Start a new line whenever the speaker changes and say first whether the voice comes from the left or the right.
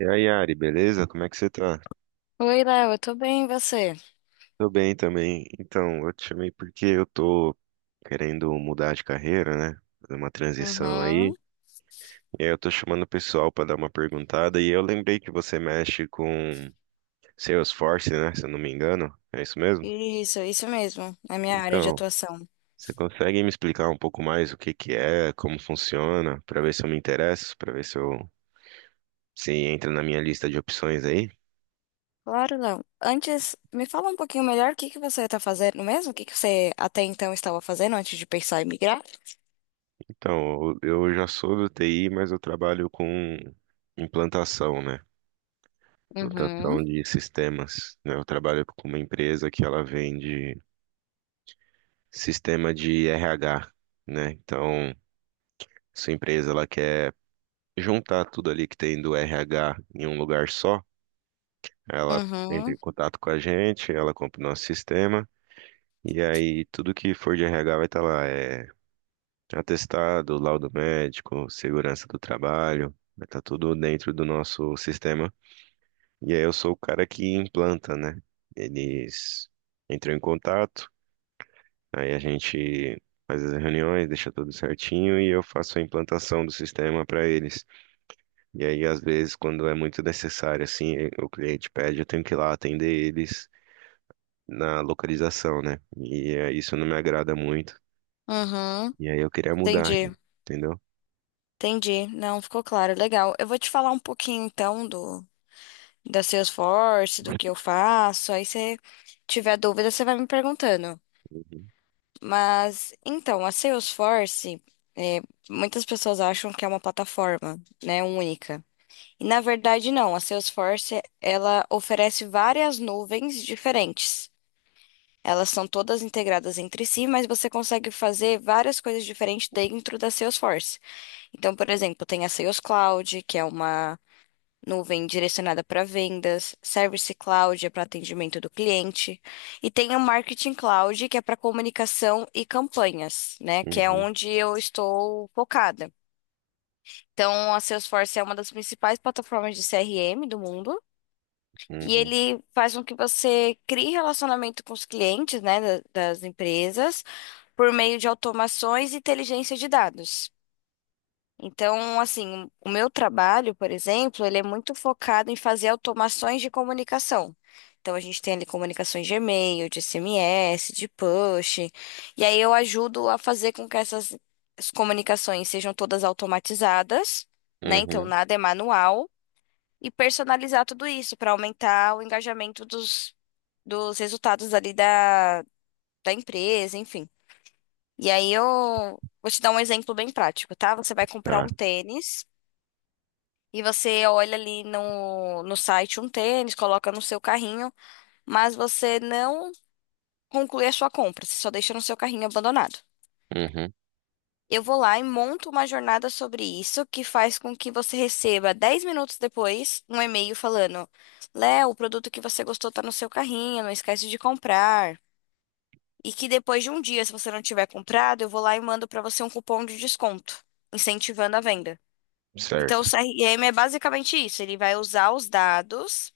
right: E aí, Yari, beleza? Como é que você tá?
left: Oi, Léo, eu tô bem, e você?
right: Tô bem também. Então, eu te chamei porque eu tô querendo mudar de carreira, né? Fazer uma transição aí.
left: Uhum.
right: E aí eu tô chamando o pessoal pra dar uma perguntada. E eu lembrei que você mexe com Salesforce, né? Se eu não me engano. É isso mesmo?
left: Isso mesmo, é minha área de
right: Então,
left: atuação.
right: você consegue me explicar um pouco mais o que que é, como funciona, pra ver se eu me interesso, pra ver se eu se entra na minha lista de opções aí?
left: Claro, Léo. Antes, me fala um pouquinho melhor o que que você tá fazendo mesmo? O que que você até então estava fazendo antes de pensar em migrar?
right: Então, eu já sou do TI, mas eu trabalho com implantação, né?
left: Uhum,
right: Implantação de sistemas, né? Eu trabalho com uma empresa que ela vende sistema de RH, né? Então, sua empresa ela quer juntar tudo ali que tem do RH em um lugar só. Ela entra em
left: uhum,
right: contato com a gente, ela compra o nosso sistema. E aí, tudo que for de RH vai estar lá, é atestado, laudo médico, segurança do trabalho, vai estar tudo dentro do nosso sistema. E aí eu sou o cara que implanta, né? Eles entram em contato, aí a gente faz as reuniões, deixa tudo certinho e eu faço a implantação do sistema para eles. E aí, às vezes, quando é muito necessário, assim, o cliente pede, eu tenho que ir lá atender eles na localização, né? E isso não me agrada muito.
left: uhum.
right: E aí eu queria mudar, né?
left: Entendi,
right: Entendeu?
left: entendi. Não, ficou claro, legal. Eu vou te falar um pouquinho então do da Salesforce, do que eu faço. Aí se tiver dúvida, você vai me perguntando.
right: Uhum,
left: Mas, então, a Salesforce, é, muitas pessoas acham que é uma plataforma, né, única. E, na verdade, não. A Salesforce, ela oferece várias nuvens diferentes. Elas são todas integradas entre si, mas você consegue fazer várias coisas diferentes dentro da Salesforce. Então, por exemplo, tem a Sales Cloud, que é uma nuvem direcionada para vendas, Service Cloud é para atendimento do cliente, e tem o Marketing Cloud, que é para comunicação e campanhas, né? Que é
right: uhum,
left: onde eu estou focada. Então, a Salesforce é uma das principais plataformas de CRM do mundo. E
right: uhum,
left: ele faz com que você crie relacionamento com os clientes, né, das empresas, por meio de automações e inteligência de dados. Então, assim, o meu trabalho, por exemplo, ele é muito focado em fazer automações de comunicação. Então, a gente tem ali comunicações de e-mail, de SMS, de push. E aí eu ajudo a fazer com que essas as comunicações sejam todas automatizadas, né? Então,
right: uhum.
left: nada é manual. E personalizar tudo isso para aumentar o engajamento dos, dos resultados ali da, da empresa, enfim. E aí eu vou te dar um exemplo bem prático, tá? Você vai comprar um
right: Tá,
left: tênis. E você olha ali no, no site um tênis, coloca no seu carrinho, mas você não conclui a sua compra, você só deixa no seu carrinho abandonado.
right: uhum,
left: Eu vou lá e monto uma jornada sobre isso, que faz com que você receba 10 minutos depois um e-mail falando: Léo, o produto que você gostou está no seu carrinho, não esquece de comprar. E que depois de um dia, se você não tiver comprado, eu vou lá e mando para você um cupom de desconto, incentivando a venda. Então, o
right: certo.
left: CRM é basicamente isso. Ele vai usar os dados,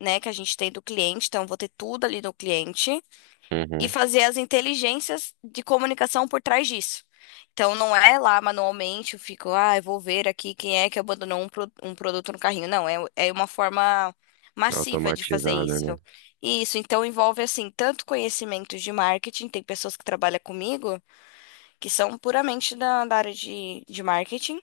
left: né, que a gente tem do cliente, então eu vou ter tudo ali do cliente e
right: Uhum,
left: fazer as inteligências de comunicação por trás disso. Então, não é lá manualmente, eu fico, ah, eu vou ver aqui quem é que abandonou um produto no carrinho. Não, é uma forma massiva de fazer
right: automatizada,
left: isso.
right: né?
left: E isso, então, envolve, assim, tanto conhecimento de marketing, tem pessoas que trabalham comigo que são puramente da, da área de marketing,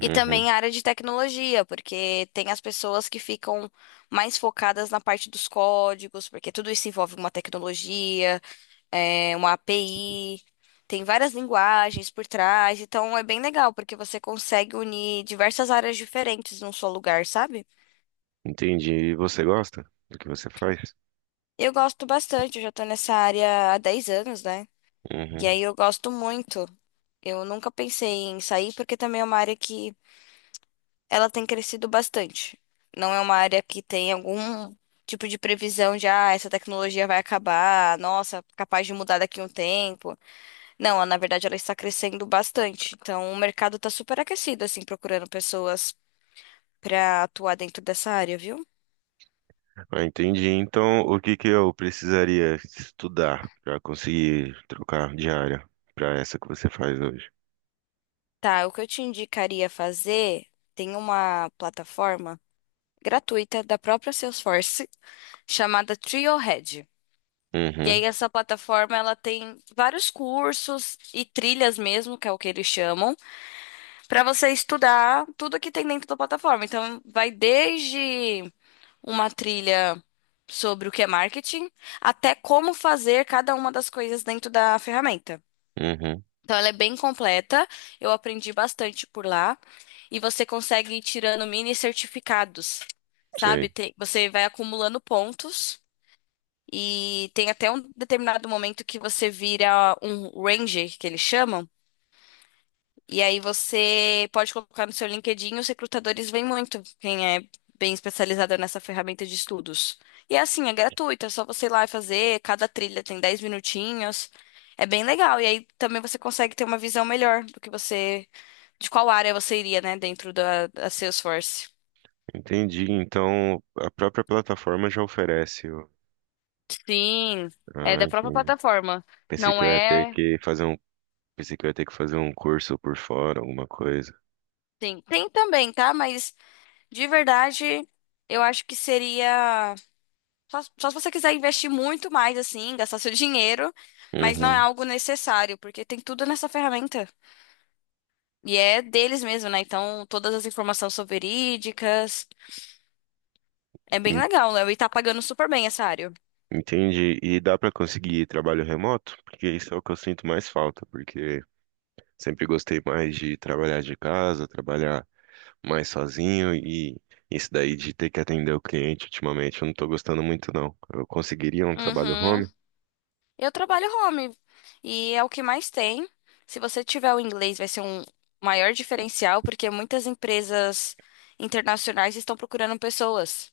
left: e
right: Uhum.
left: também a área de tecnologia, porque tem as pessoas que ficam mais focadas na parte dos códigos, porque tudo isso envolve uma tecnologia, uma API, tem várias linguagens por trás, então é bem legal, porque você consegue unir diversas áreas diferentes num só lugar, sabe?
right: Entendi. E você gosta do que você faz?
left: Eu gosto bastante, eu já tô nessa área há 10 anos, né? E
right: Uhum.
left: aí eu gosto muito. Eu nunca pensei em sair, porque também é uma área que ela tem crescido bastante. Não é uma área que tem algum tipo de previsão de, ah, essa tecnologia vai acabar, nossa, capaz de mudar daqui a um tempo. Não, na verdade ela está crescendo bastante. Então o mercado está super aquecido, assim, procurando pessoas para atuar dentro dessa área, viu?
right: Ah, entendi. Então, o que que eu precisaria estudar para conseguir trocar de área para essa que você faz hoje?
left: Tá, o que eu te indicaria fazer, tem uma plataforma gratuita da própria Salesforce chamada Trailhead. E
right: Uhum,
left: aí essa plataforma ela tem vários cursos e trilhas mesmo, que é o que eles chamam, para você estudar tudo que tem dentro da plataforma. Então vai desde uma trilha sobre o que é marketing até como fazer cada uma das coisas dentro da ferramenta.
right: uhum,
left: Então ela é bem completa, eu aprendi bastante por lá e você consegue ir tirando mini certificados, sabe?
right: sei.
left: Você vai acumulando pontos. E tem até um determinado momento que você vira um ranger, que eles chamam, e aí você pode colocar no seu LinkedIn, os recrutadores veem muito quem é bem especializado nessa ferramenta de estudos. E é assim, é gratuito, é só você ir lá e fazer, cada trilha tem 10 minutinhos. É bem legal, e aí também você consegue ter uma visão melhor do que você, de qual área você iria, né, dentro da, da Salesforce.
right: Entendi. Então, a própria plataforma já oferece.
left: Sim, é
right: Ah,
left: da própria
right: entendi.
left: plataforma.
right: Pensei que
left: Não
right: eu ia ter
left: é.
right: que fazer um, Pensei que eu ia ter que fazer um curso por fora, alguma coisa.
left: Sim, tem também, tá? Mas de verdade, eu acho que seria. Só, só se você quiser investir muito mais, assim, gastar seu dinheiro, mas não é
right: Uhum.
left: algo necessário, porque tem tudo nessa ferramenta. E é deles mesmo, né? Então, todas as informações são verídicas. É bem
right: en-
left: legal, né? E tá pagando super bem essa área.
right: Entendi. E dá para conseguir trabalho remoto? Porque isso é o que eu sinto mais falta, porque sempre gostei mais de trabalhar de casa, trabalhar mais sozinho e isso daí de ter que atender o cliente ultimamente, eu não tô gostando muito não. Eu conseguiria um trabalho
left: Uhum.
right: home?
left: Eu trabalho home, e é o que mais tem. Se você tiver o inglês, vai ser um maior diferencial, porque muitas empresas internacionais estão procurando pessoas.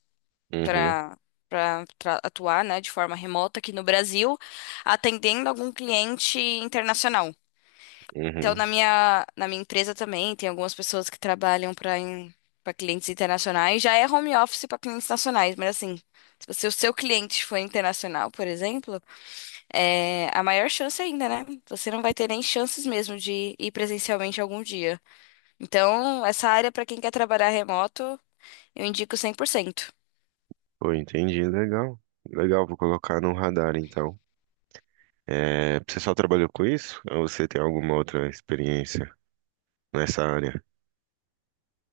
right: Uhum,
left: para para atuar, né, de forma remota aqui no Brasil, atendendo algum cliente internacional. Então,
right: uhum.
left: na minha empresa também tem algumas pessoas que trabalham para clientes internacionais. Já é home office para clientes nacionais, mas assim, se você- o seu cliente for internacional, por exemplo, é a maior chance ainda, né? Você não vai ter nem chances mesmo de ir presencialmente algum dia. Então, essa área para quem quer trabalhar remoto, eu indico 100%.
right: Pô, entendi, legal. Legal, vou colocar no radar então. É, você só trabalhou com isso? Ou você tem alguma outra experiência nessa área?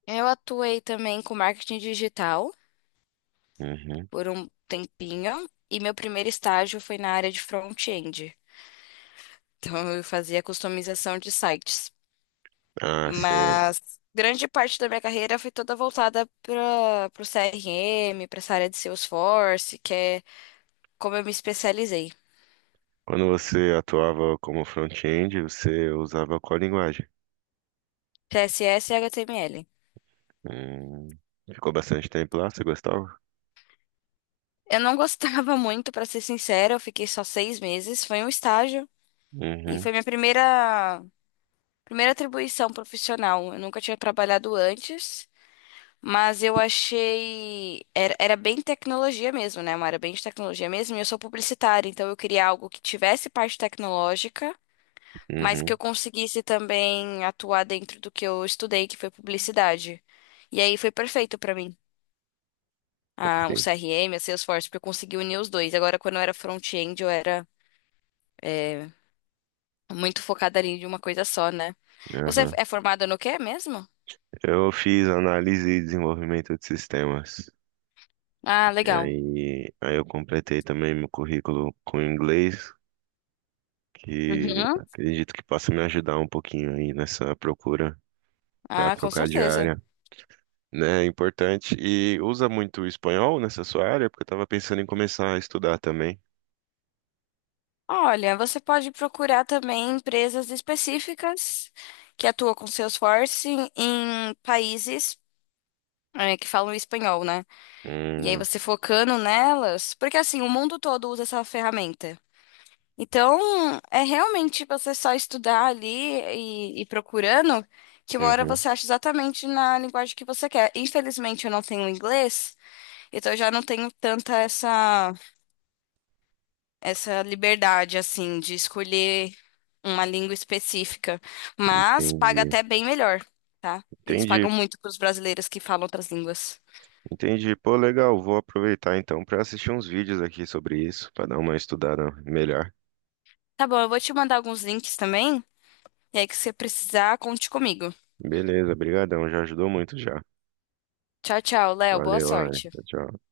left: Eu atuei também com marketing digital
right: Uhum.
left: por um tempinho e meu primeiro estágio foi na área de front-end. Então eu fazia customização de sites.
right: Ah, você.
left: Mas grande parte da minha carreira foi toda voltada para o CRM, para essa área de Salesforce, que é como eu me especializei.
right: Quando você atuava como front-end, você usava qual linguagem?
left: CSS e HTML.
right: Hum. Ficou bastante tempo lá, você gostava?
left: Eu não gostava muito, para ser sincera, eu fiquei só 6 meses, foi um estágio e
right: Uhum.
left: foi minha primeira primeira atribuição profissional. Eu nunca tinha trabalhado antes. Mas eu achei. Era bem tecnologia mesmo, né? Uma área bem de tecnologia mesmo. E eu sou publicitária, então eu queria algo que tivesse parte tecnológica, mas que eu
right: Uhum,
left: conseguisse também atuar dentro do que eu estudei, que foi publicidade. E aí foi perfeito pra mim. Ah, o
right: sim.
left: CRM, a Salesforce, porque eu consegui unir os dois. Agora, quando eu era front-end, eu era é, muito focada ali em uma coisa só, né? Você
right: Aham.
left: é formada no quê mesmo?
right: Eu fiz análise e desenvolvimento de sistemas.
left: Ah,
right: E
left: legal.
right: aí, aí eu completei também meu currículo com inglês, que
left: Uhum.
right: acredito que possa me ajudar um pouquinho aí nessa procura para
left: Ah, com
right: trocar de
left: certeza.
right: área, né? É importante. E usa muito espanhol nessa sua área, porque eu estava pensando em começar a estudar também.
left: Olha, você pode procurar também empresas específicas que atuam com Salesforce em países, que falam espanhol, né? E aí
right: Hum,
left: você focando nelas, porque assim, o mundo todo usa essa ferramenta. Então, é realmente você só estudar ali e procurando, que uma hora
right: uhum,
left: você acha exatamente na linguagem que você quer. Infelizmente, eu não tenho inglês, então eu já não tenho tanta essa liberdade, assim, de escolher uma língua específica, mas
right: entendi.
left: paga até bem melhor, tá? Eles
right: Entendi,
left: pagam muito para os brasileiros que falam outras línguas.
right: entendi. Pô, legal, vou aproveitar então para assistir uns vídeos aqui sobre isso, para dar uma estudada melhor.
left: Tá bom, eu vou te mandar alguns links também, e aí que você precisar, conte comigo.
right: Beleza, brigadão, já ajudou muito já.
left: Tchau, tchau, Léo, boa
right: Valeu, Ana.
left: sorte.
right: Tchau, tchau.